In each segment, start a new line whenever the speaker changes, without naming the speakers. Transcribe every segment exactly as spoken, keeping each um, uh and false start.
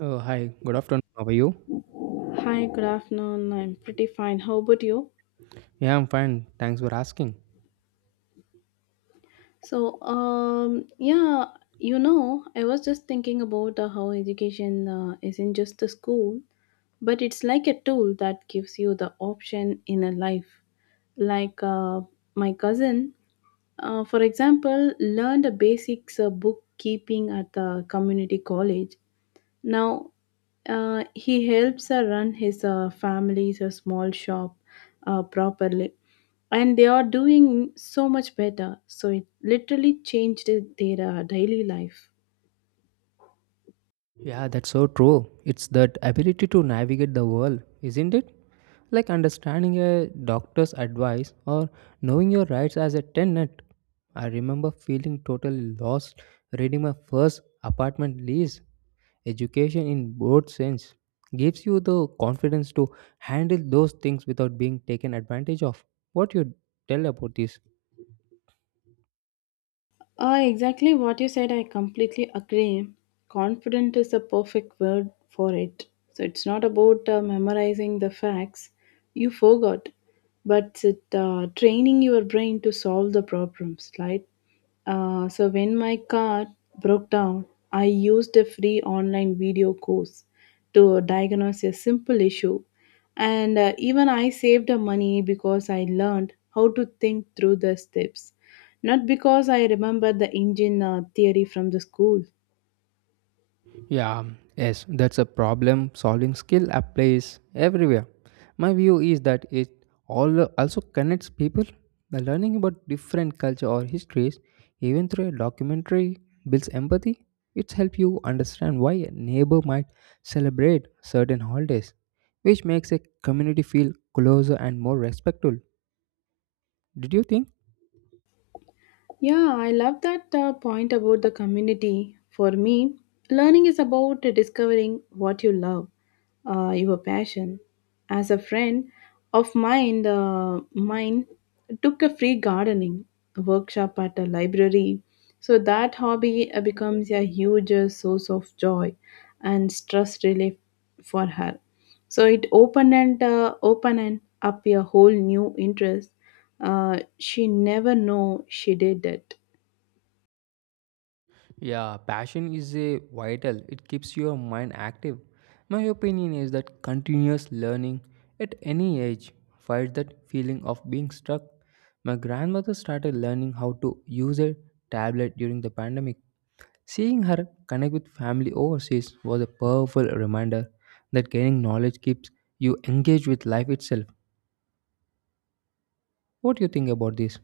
Oh, hi. Good afternoon. How are you?
Hi, good afternoon. I'm pretty fine. How about you?
Yeah, I'm fine. Thanks for asking.
So, um, yeah, you know, I was just thinking about uh, how education uh, isn't just a school, but it's like a tool that gives you the option in a life. Like uh, my cousin, uh, for example, learned the basics of bookkeeping at the community college. Now, uh, he helps her run his uh, family's a small shop uh, properly, and they are doing so much better. So it literally changed their uh, daily life.
Yeah, that's so true. It's that ability to navigate the world, isn't it? Like understanding a doctor's advice or knowing your rights as a tenant. I remember feeling totally lost reading my first apartment lease. Education, in broad sense, gives you the confidence to handle those things without being taken advantage of. What you tell about this?
Uh, exactly what you said, I completely agree. Confident is a perfect word for it. So it's not about uh, memorizing the facts you forgot, but it, uh, training your brain to solve the problems, right? Uh, so when my car broke down, I used a free online video course to diagnose a simple issue. And uh, even I saved the money because I learned how to think through the steps. Not because I remember the engine uh, theory from the school.
Yeah, yes, that's a problem solving skill applies everywhere. My view is that it all also connects people. The learning about different culture or histories, even through a documentary, builds empathy. It helps you understand why a neighbor might celebrate certain holidays, which makes a community feel closer and more respectful. Did you think?
Yeah, I love that uh, point about the community. For me, learning is about discovering what you love, uh, your passion. As a friend of mine, uh, mine took a free gardening workshop at a library. So that hobby uh, becomes a huge uh, source of joy and stress relief for her. So it opened and uh, opened and up a whole new interest. Uh, she never know she did it.
Yeah, passion is a vital. It keeps your mind active. My opinion is that continuous learning at any age fights that feeling of being stuck. My grandmother started learning how to use a tablet during the pandemic. Seeing her connect with family overseas was a powerful reminder that gaining knowledge keeps you engaged with life itself. What do you think about this?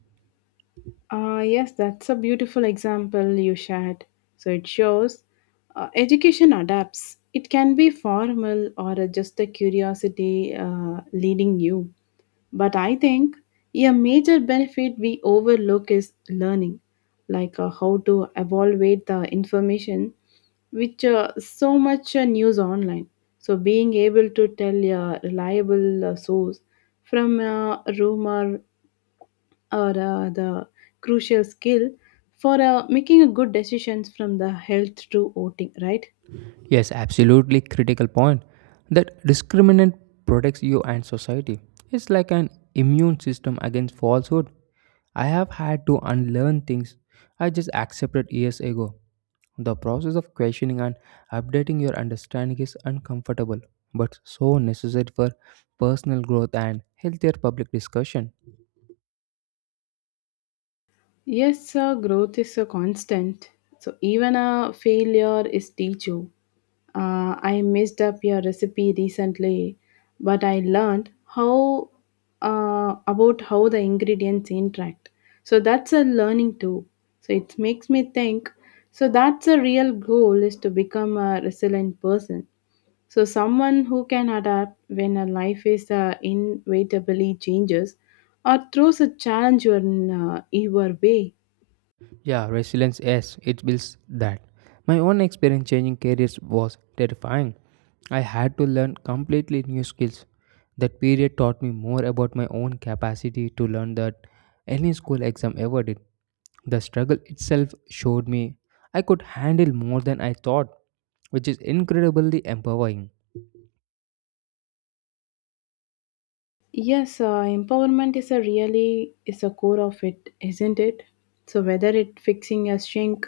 Uh, yes, that's a beautiful example you shared. So it shows uh, education adapts. It can be formal or uh, just a curiosity uh, leading you. But I think a major benefit we overlook is learning, like uh, how to evaluate the information which uh, so much uh, news online. So being able to tell a reliable uh, source from a rumor or uh, the crucial skill for uh, making a good decisions from the health to voting right.
Yes, absolutely critical point. That discriminant protects you and society. It's like an immune system against falsehood. I have had to unlearn things I just accepted years ago. The process of questioning and updating your understanding is uncomfortable, but so necessary for personal growth and healthier public discussion.
Yes, uh, growth is a constant, so even a failure is teach you. Uh, i messed up your recipe recently, but I learned how uh, about how the ingredients interact, so that's a learning too. So it makes me think, so that's a real goal is to become a resilient person. So, someone who can adapt when a life is uh, inevitably changes or throws a challenge your, uh, your way.
Yeah, resilience, yes, it builds that. My own experience changing careers was terrifying. I had to learn completely new skills. That period taught me more about my own capacity to learn that any school exam ever did. The struggle itself showed me I could handle more than I thought, which is incredibly empowering.
Yes, uh, empowerment is a really is a core of it, isn't it? So whether it fixing a shrink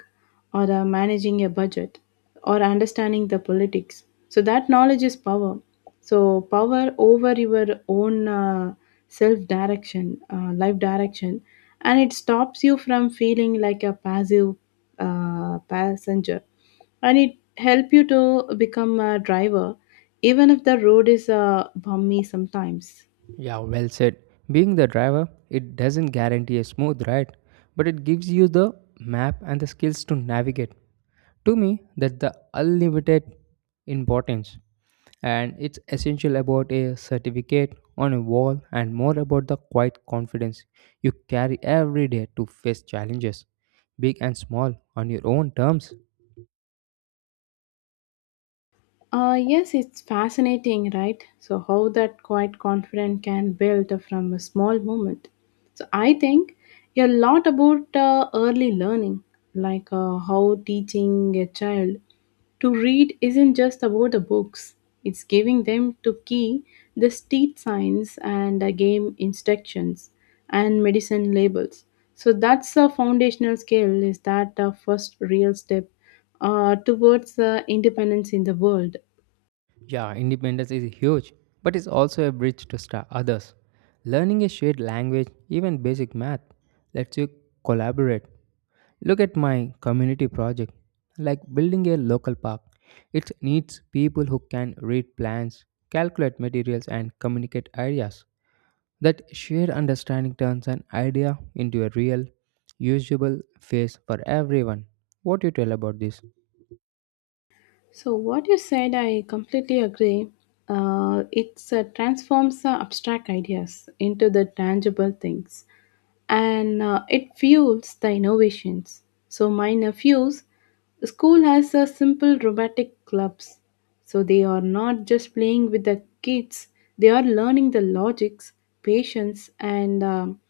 or uh, managing a budget or understanding the politics, so that knowledge is power. So power over your own uh, self direction, uh, life direction, and it stops you from feeling like a passive uh, passenger, and it help you to become a driver, even if the road is uh, bumpy sometimes.
Yeah, well said. Being the driver, it doesn't guarantee a smooth ride, but it gives you the map and the skills to navigate. To me, that's the unlimited importance, and it's essential about a certificate on a wall and more about the quiet confidence you carry every day to face challenges, big and small, on your own terms.
Uh, yes, it's fascinating, right? So, how that quiet confidence can build from a small moment. So, I think a lot about uh, early learning, like uh, how teaching a child to read isn't just about the books, it's giving them to key the street signs and uh, game instructions and medicine labels. So, that's a foundational skill, is that the first real step uh, towards the independence in the world.
Yeah, independence is huge, but it's also a bridge to start others. Learning a shared language, even basic math, lets you collaborate. Look at my community project, like building a local park. It needs people who can read plans, calculate materials, and communicate ideas. That shared understanding turns an idea into a real, usable face for everyone. What do you tell about this?
So, what you said, I completely agree. Uh, it uh, transforms the abstract ideas into the tangible things, and uh, it fuels the innovations. So, my nephews, school has a simple robotic clubs. So, they are not just playing with the kids, they are learning the logics, patience, and um,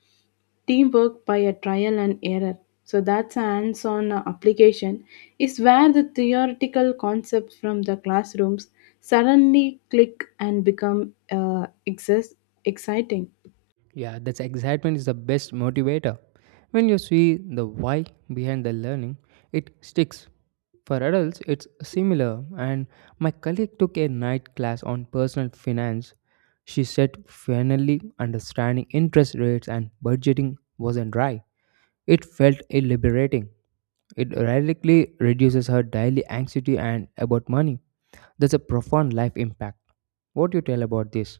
teamwork by a trial and error. So that's a hands-on uh, application is where the theoretical concepts from the classrooms suddenly click and become uh, exis- exciting.
Yeah, that's excitement is the best motivator. When you see the why behind the learning, it sticks. For adults, it's similar. And my colleague took a night class on personal finance. She said finally understanding interest rates and budgeting wasn't dry. It felt liberating. It radically reduces her daily anxiety and about money. There's a profound life impact. What do you tell about this?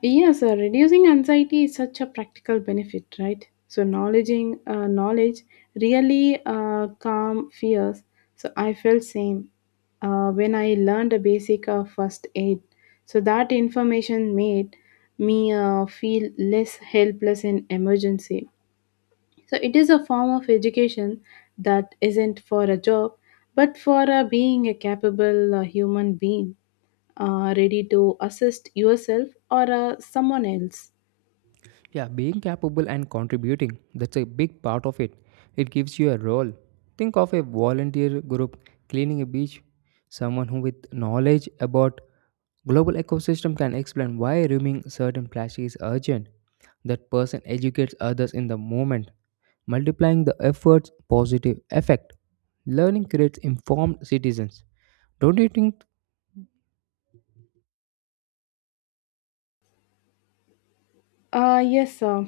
Yes, uh, reducing anxiety is such a practical benefit, right? So, knowledging uh, knowledge really uh, calm fears. So, I felt same uh, when I learned a basic of first aid. So that information made me uh, feel less helpless in emergency. So it is a form of education that isn't for a job, but for uh, being a capable uh, human being uh, ready to assist yourself or uh, someone else?
Yeah, being capable and contributing, that's a big part of it. It gives you a role. Think of a volunteer group cleaning a beach. Someone who, with knowledge about global ecosystem, can explain why removing certain plastic is urgent. That person educates others in the moment, multiplying the effort's positive effect. Learning creates informed citizens. Don't you think?
Uh, yes, uh,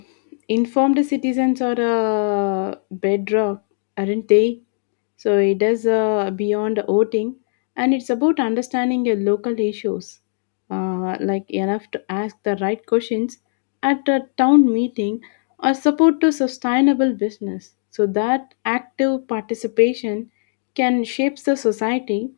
informed citizens are a bedrock, aren't they? So it is uh, beyond voting, and it's about understanding your local issues, uh, like enough to ask the right questions at a town meeting or support to sustainable business. So that active participation can shape the society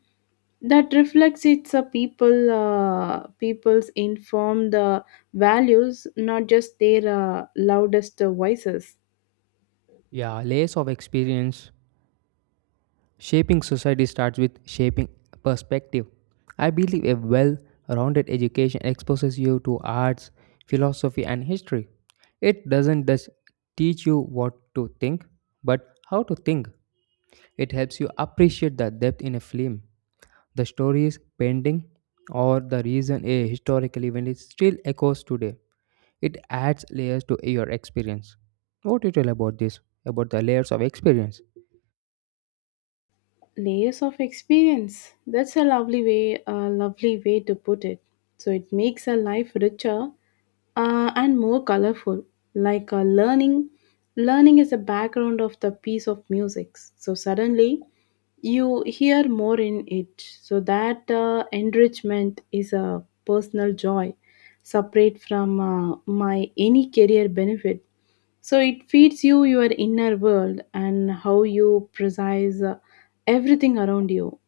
that reflects its uh, people uh, people's informed uh, values, not just their uh, loudest uh, voices.
Yeah, layers of experience. Shaping society starts with shaping perspective. I believe a well rounded education exposes you to arts, philosophy, and history. It doesn't just teach you what to think, but how to think. It helps you appreciate the depth in a film, the stories, painting, or the reason a historical event is still echoes today. It adds layers to your experience. What do you tell about this? About the layers of experience?
Layers of experience, that's a lovely way a lovely way to put it. So it makes a life richer uh, and more colorful, like a learning learning is a background of the piece of music, so suddenly you hear more in it. So that uh, enrichment is a personal joy separate from uh, my any career benefit. So it feeds you your inner world and how you precise uh, everything around you.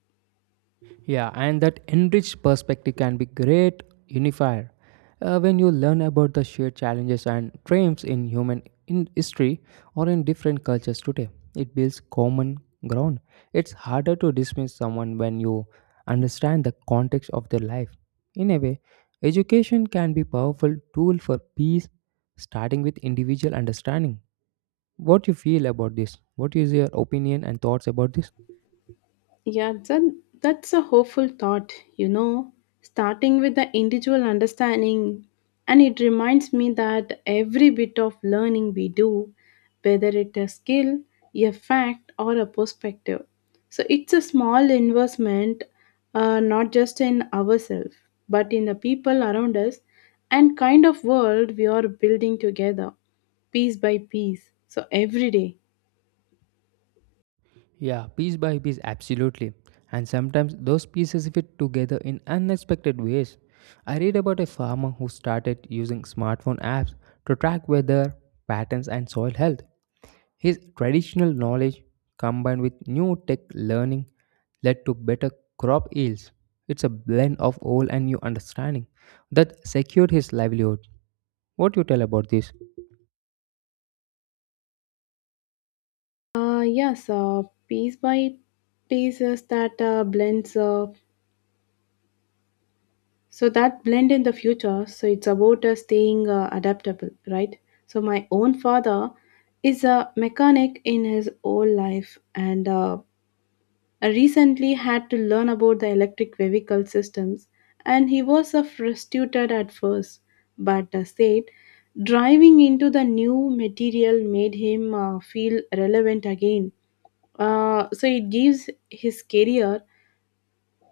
Yeah, and that enriched perspective can be great unifier. Uh, when you learn about the shared challenges and triumphs in human in history or in different cultures today, it builds common ground. It's harder to dismiss someone when you understand the context of their life. In a way, education can be powerful tool for peace, starting with individual understanding. What you feel about this? What is your opinion and thoughts about this?
Yeah, that, that's a hopeful thought, you know, starting with the individual understanding. And it reminds me that every bit of learning we do, whether it a skill, a fact, or a perspective, so it's a small investment, uh, not just in ourselves, but in the people around us and kind of world we are building together, piece by piece. So every day.
Yeah, piece by piece, absolutely. And sometimes those pieces fit together in unexpected ways. I read about a farmer who started using smartphone apps to track weather patterns and soil health. His traditional knowledge combined with new tech learning led to better crop yields. It's a blend of old and new understanding that secured his livelihood. What do you tell about this?
Uh, yes, uh, piece by pieces that uh, blends. Uh, so that blend in the future. So it's about uh, staying uh, adaptable, right? So my own father is a mechanic in his whole life, and uh, I recently had to learn about the electric vehicle systems, and he was uh, frustrated at first, but uh, said driving into the new material made him uh, feel relevant again. Uh, so it gives his career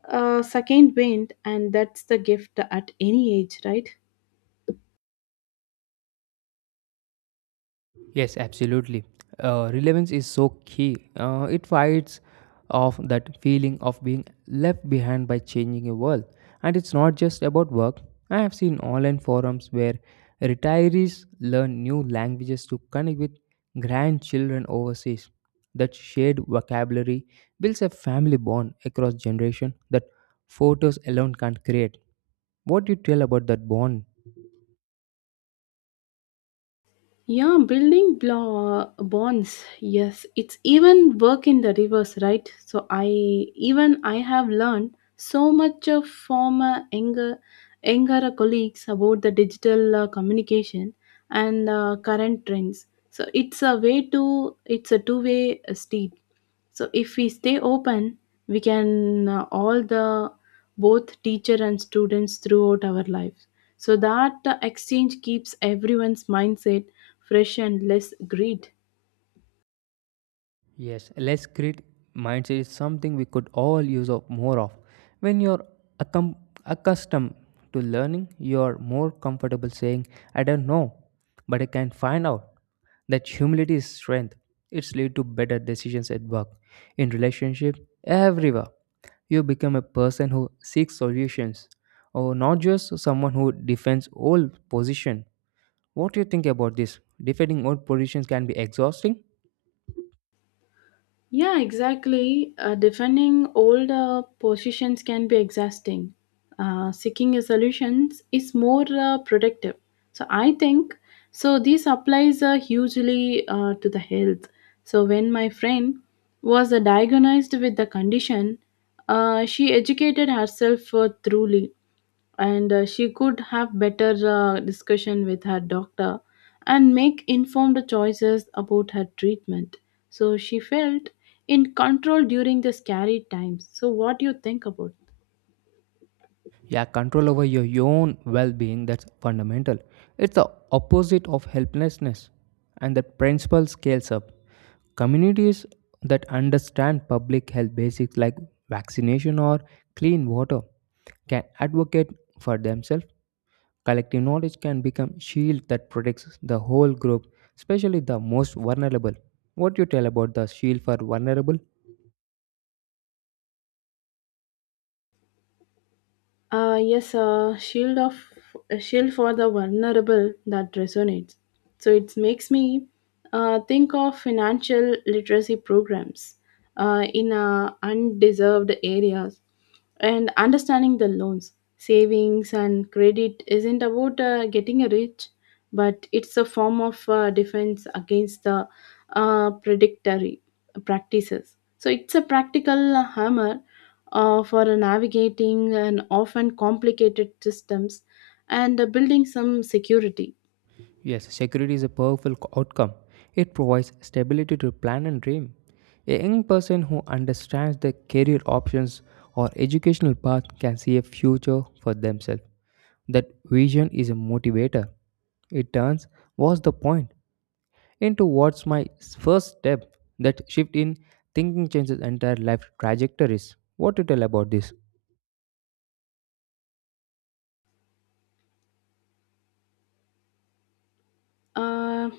a second wind, and that's the gift at any age, right?
Yes, absolutely. Uh, relevance is so key. Uh, it fights off that feeling of being left behind by changing a world. And it's not just about work. I have seen online forums where retirees learn new languages to connect with grandchildren overseas. That shared vocabulary builds a family bond across generation that photos alone can't create. What do you tell about that bond?
Yeah, building blo- bonds. Yes, it's even work in the reverse, right? So I even I have learned so much of former younger younger colleagues about the digital uh, communication and uh, current trends. So it's a way to it's a two way street. So if we stay open, we can uh, all the both teacher and students throughout our lives. So that uh, exchange keeps everyone's mindset fresh and less greed.
Yes, less grit mindset is something we could all use of more of. When you're accom- accustomed to learning, you're more comfortable saying, I don't know, but I can find out. That humility is strength. It's lead to better decisions at work, in relationship, everywhere. You become a person who seeks solutions, or not just someone who defends old position. What do you think about this? Defending old positions can be exhausting.
Yeah, exactly. Uh, defending old uh, positions can be exhausting. Uh, seeking a solutions is more uh, productive. So I think so. This applies uh, hugely uh, to the health. So when my friend was uh, diagnosed with the condition, uh, she educated herself uh, thoroughly, and uh, she could have better uh, discussion with her doctor and make informed choices about her treatment. So she felt in control during the scary times. So what do you think about?
Yeah, control over your own well being that's fundamental. It's the opposite of helplessness, and that principle scales up. Communities that understand public health basics like vaccination or clean water can advocate for themselves. Collective knowledge can become shield that protects the whole group, especially the most vulnerable. What you tell about the shield for vulnerable?
Uh, yes, a shield of a shield for the vulnerable, that resonates. So it makes me uh, think of financial literacy programs uh, in uh, undeserved areas, and understanding the loans, savings, and credit isn't about uh, getting rich, but it's a form of uh, defense against the uh, predatory practices. So it's a practical hammer uh, for navigating an often complicated systems and uh, building some security.
Yes, security is a powerful co- outcome. It provides stability to plan and dream. A young person who understands their career options or educational path can see a future for themselves. That vision is a motivator. It turns what's the point into what's my first step. That shift in thinking changes entire life trajectories. What to tell about this?
Uh,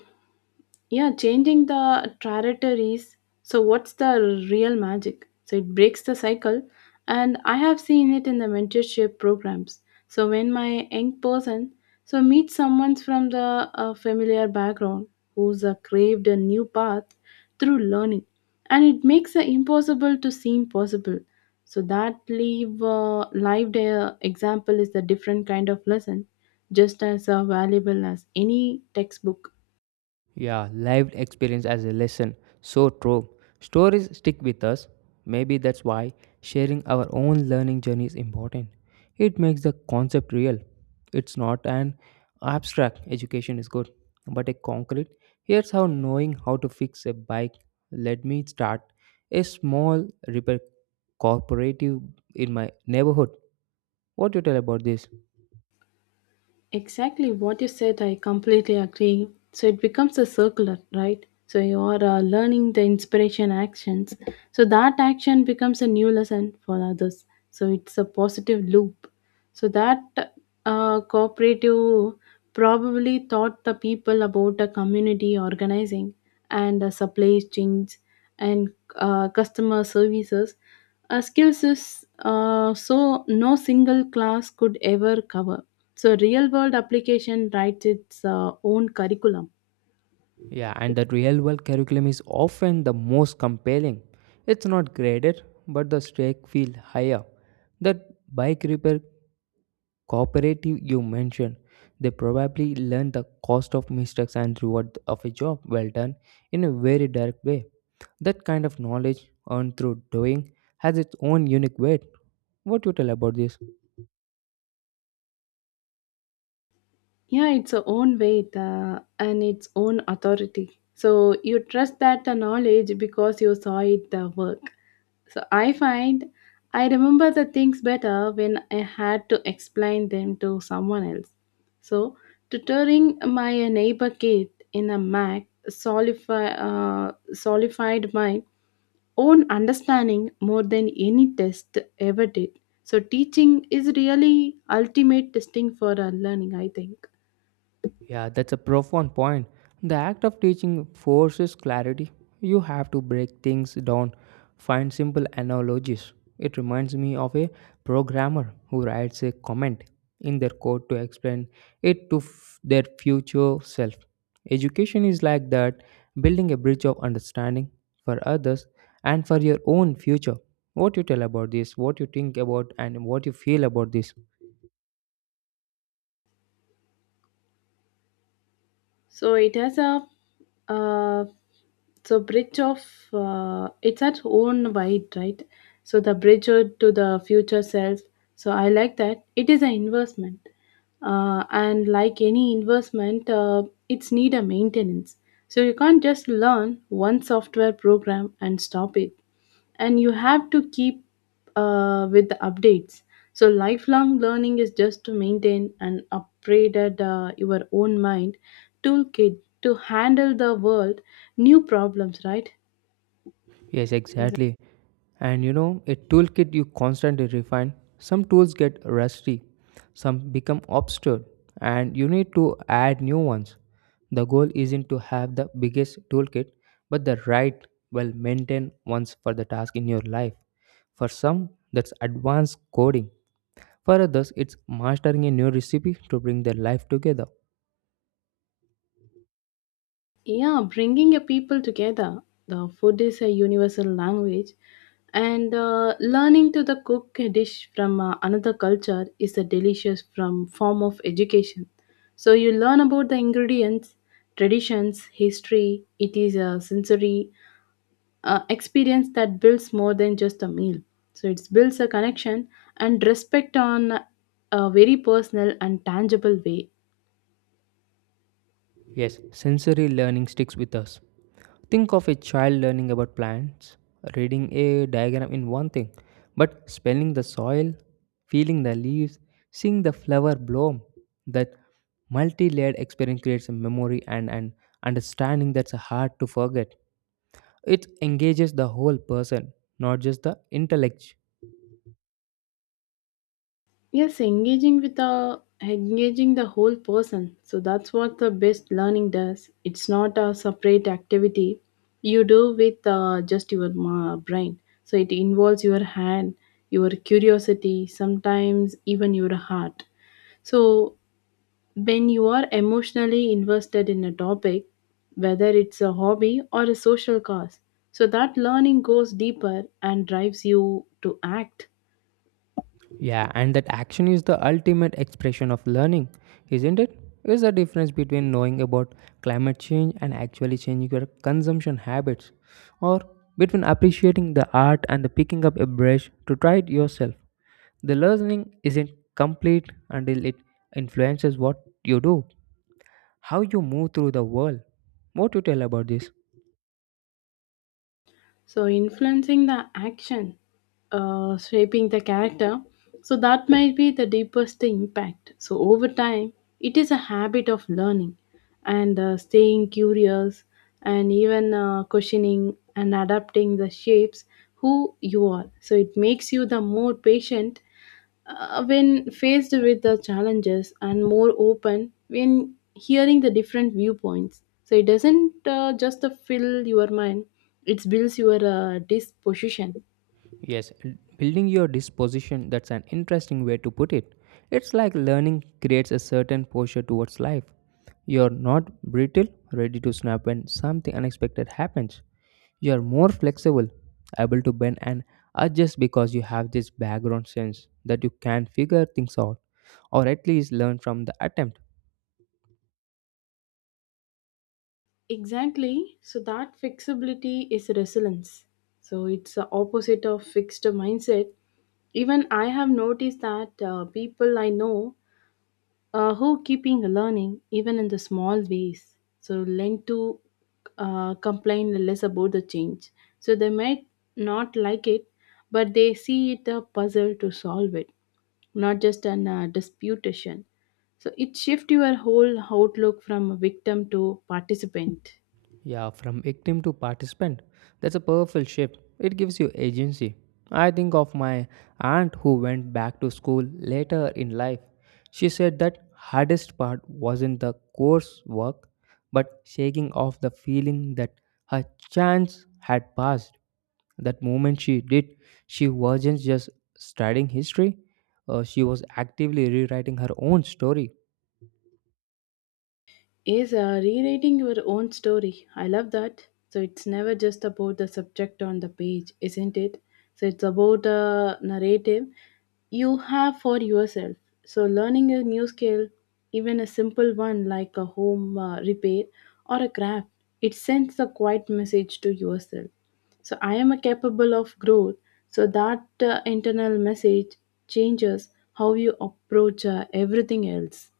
Yeah, changing the trajectories. So, what's the real magic? So, it breaks the cycle, and I have seen it in the mentorship programs. So, when my young person so meets someone from the uh, familiar background who's uh, craved a new path through learning, and it makes the impossible to seem possible. So, that live uh, live uh, example is a different kind of lesson, just as uh, valuable as any textbook.
Yeah, lived experience as a lesson. So true. Stories stick with us. Maybe that's why sharing our own learning journey is important. It makes the concept real. It's not an abstract education is good, but a concrete. Here's how knowing how to fix a bike let me start a small repair cooperative in my neighborhood. What do you tell about this?
Exactly what you said, I completely agree. So it becomes a circular, right? So you are uh, learning the inspiration actions. So that action becomes a new lesson for others. So it's a positive loop. So that uh, cooperative probably taught the people about the community organizing and uh, supply chains and uh, customer services. Uh, skills is uh, so no single class could ever cover, so real world application writes its uh, own curriculum.
Yeah, and the real world curriculum is often the most compelling. It's not graded, but the stakes feel higher. That bike repair cooperative you mentioned, they probably learn the cost of mistakes and reward of a job well done in a very direct way. That kind of knowledge earned through doing has its own unique weight. What you tell about this?
Yeah, its a own weight uh, and its own authority. So you trust that the knowledge because you saw it uh, work. So I find I remember the things better when I had to explain them to someone else. So tutoring my neighbor kid in a Mac solidify, uh, solidified mine own understanding more than any test ever did. So teaching is really ultimate testing for our learning, I think.
Yeah, that's a profound point. The act of teaching forces clarity. You have to break things down, find simple analogies. It reminds me of a programmer who writes a comment in their code to explain it to f- their future self. Education is like that, building a bridge of understanding for others and for your own future. What you tell about this, what you think about, and what you feel about this.
So it has a uh, so bridge of uh, it's at own wide right. So the bridge o- to the future self. So I like that. It is an investment, uh, and like any investment, uh, it's need a maintenance. So you can't just learn one software program and stop it, and you have to keep uh, with the updates. So lifelong learning is just to maintain and upgraded uh, your own mind toolkit to handle the world new problems, right?
Yes,
Yes.
exactly. And you know, a toolkit you constantly refine. Some tools get rusty, some become obscured, and you need to add new ones. The goal isn't to have the biggest toolkit, but the right, well maintained ones for the task in your life. For some, that's advanced coding. For others, it's mastering a new recipe to bring their life together.
Yeah, bringing a people together. The food is a universal language, and uh, learning to the cook a dish from uh, another culture is a delicious from form of education. So you learn about the ingredients, traditions, history. It is a sensory uh, experience that builds more than just a meal. So it builds a connection and respect on a very personal and tangible way.
Yes, sensory learning sticks with us. Think of a child learning about plants, reading a diagram in one thing, but smelling the soil, feeling the leaves, seeing the flower bloom. That multi layered experience creates a memory and an understanding that's hard to forget. It engages the whole person, not just the intellect.
Yes, engaging with a engaging the whole person. So that's what the best learning does. It's not a separate activity you do with uh, just your ma- brain. So it involves your hand, your curiosity, sometimes even your heart. So when you are emotionally invested in a topic, whether it's a hobby or a social cause, so that learning goes deeper and drives you to act.
Yeah, and that action is the ultimate expression of learning, isn't it? It's the difference between knowing about climate change and actually changing your consumption habits, or between appreciating the art and the picking up a brush to try it yourself. The learning isn't complete until it influences what you do, how you move through the world. What do you tell about this?
So, influencing the action, uh, shaping the character, so that might be the deepest impact. So, over time, it is a habit of learning and uh, staying curious and even uh, questioning and adapting the shapes who you are. So, it makes you the more patient Uh, when faced with the challenges and more open when hearing the different viewpoints, so it doesn't uh, just uh, fill your mind, it builds your uh, disposition.
Yes, building your disposition, that's an interesting way to put it. It's like learning creates a certain posture towards life. You're not brittle, ready to snap when something unexpected happens. You're more flexible, able to bend and adjust because you have this background sense that you can figure things out, or at least learn from the attempt.
Exactly, so that flexibility is resilience, so it's the opposite of fixed mindset. Even I have noticed that uh, people I know, uh, who keeping learning even in the small ways, so learn to uh, complain less about the change. So they might not like it, but they see it a puzzle to solve it, not just an uh, disputation. So it shift your whole outlook from a victim to participant
Yeah, from victim to participant. That's a powerful shift. It gives you agency. I think of my aunt who went back to school later in life. She said that hardest part wasn't the coursework, but shaking off the feeling that her chance had passed. That moment she did, she wasn't just studying history, uh, she was actively rewriting her own story.
is uh, rewriting your own story. I love that. So it's never just about the subject on the page, isn't it? So it's about the narrative you have for yourself. So learning a new skill, even a simple one like a home uh, repair or a craft, it sends a quiet message to yourself. So I am a capable of growth. So that uh, internal message changes how you approach uh, everything else.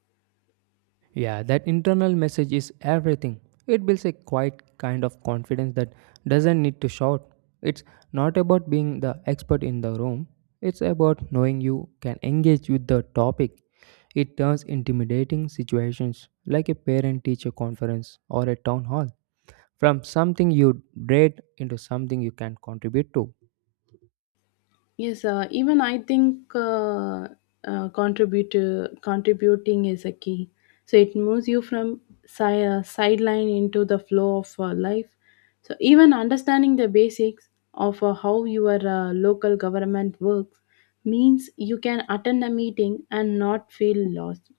Yeah, that internal message is everything. It builds a quiet kind of confidence that doesn't need to shout. It's not about being the expert in the room, it's about knowing you can engage with the topic. It turns intimidating situations like a parent teacher conference or a town hall from something you dread into something you can contribute to.
Yes, uh, even I think uh, uh, contributor contributing is a key. So it moves you from si- uh, sideline into the flow of uh, life. So even understanding the basics of uh, how your uh, local government works means you can attend a meeting and not feel lost,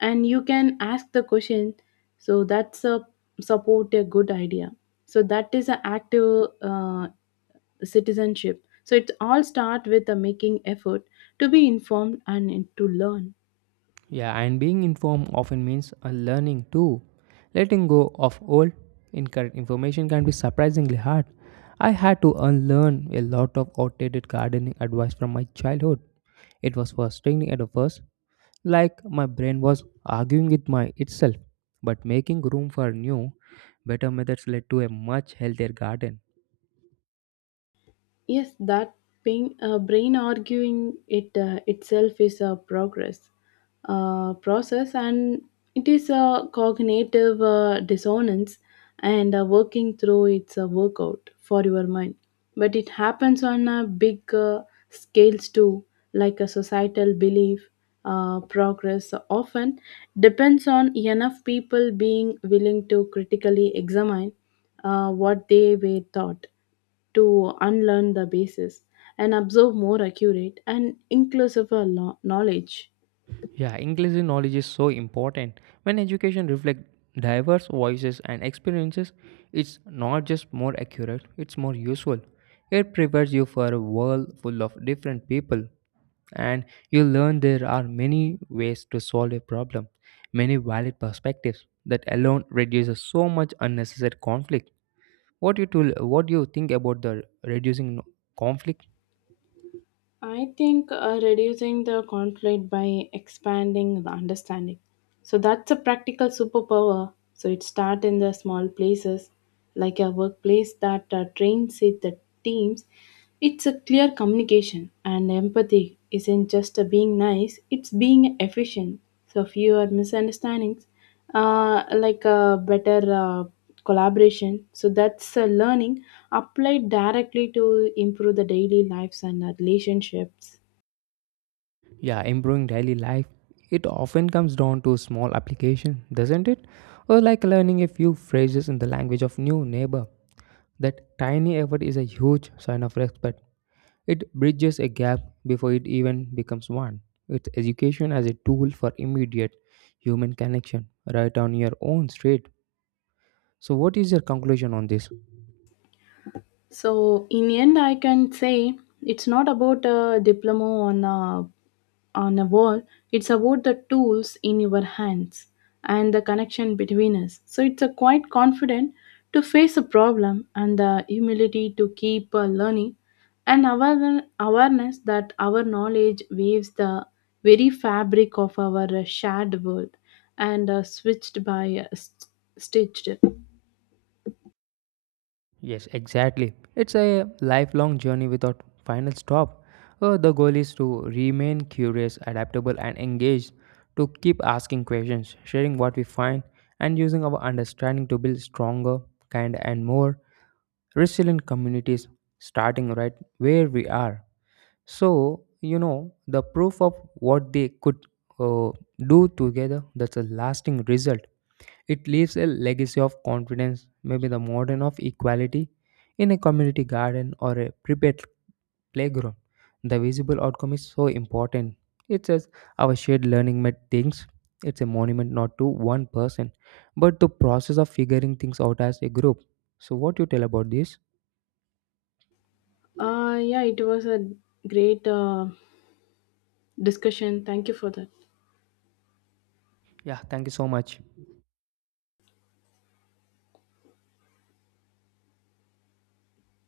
and you can ask the question. So that's a support a good idea. So that is an active uh, citizenship. So it all starts with the making effort to be informed and to learn.
Yeah, and being informed often means a learning too. Letting go of old, incorrect information can be surprisingly hard. I had to unlearn a lot of outdated gardening advice from my childhood. It was frustrating at first, like my brain was arguing with my itself. But making room for new, better methods led to a much healthier garden.
Yes, that pain, uh, brain arguing it uh, itself is a progress uh, process, and it is a cognitive uh, dissonance and uh, working through its uh, workout for your mind. But it happens on a big uh, scales too, like a societal belief. Uh, progress often depends on enough people being willing to critically examine uh, what they were taught to unlearn the basis and absorb more accurate and inclusive uh, lo- knowledge.
Yeah, inclusive knowledge is so important. When education reflects diverse voices and experiences, it's not just more accurate, it's more useful. It prepares you for a world full of different people, and you learn there are many ways to solve a problem, many valid perspectives. That alone reduces so much unnecessary conflict. What you tool, what do you think about the reducing no, conflict?
I think uh, reducing the conflict by expanding the understanding. So that's a practical superpower. So it starts in the small places like a workplace that uh, trains it the teams. It's a clear communication and empathy isn't just a being nice, it's being efficient. So fewer misunderstandings, uh, like a better uh, collaboration. So that's uh, learning applied directly to improve the daily lives and uh, relationships.
Yeah, improving daily life, it often comes down to small application, doesn't it? Or like learning a few phrases in the language of new neighbor. That tiny effort is a huge sign of respect. It bridges a gap before it even becomes one. It's education as a tool for immediate human connection right on your own street. So what is your conclusion on this?
So in the end, I can say it's not about a diploma on a on a wall. It's about the tools in your hands and the connection between us. So it's a quite confident to face a problem and the humility to keep uh, learning and aware- awareness that our knowledge weaves the very fabric of our uh, shared world and uh, switched by uh, st- stitched.
Yes, exactly. It's a lifelong journey without final stop. Uh, the goal is to remain curious, adaptable, and engaged, to keep asking questions, sharing what we find, and using our understanding to build stronger, kinder, and more resilient communities, starting right where we are. So, you know, the proof of what they could uh, do together, that's a lasting result. It leaves a legacy of confidence, maybe the modern of equality in a community garden or a prepared playground. The visible outcome is so important. It says our shared learning met things. It's a monument not to one person, but the process of figuring things out as a group. So what you tell about this?
Uh, yeah, it was a great. Uh, discussion. Thank you for that.
Yeah, thank you so much.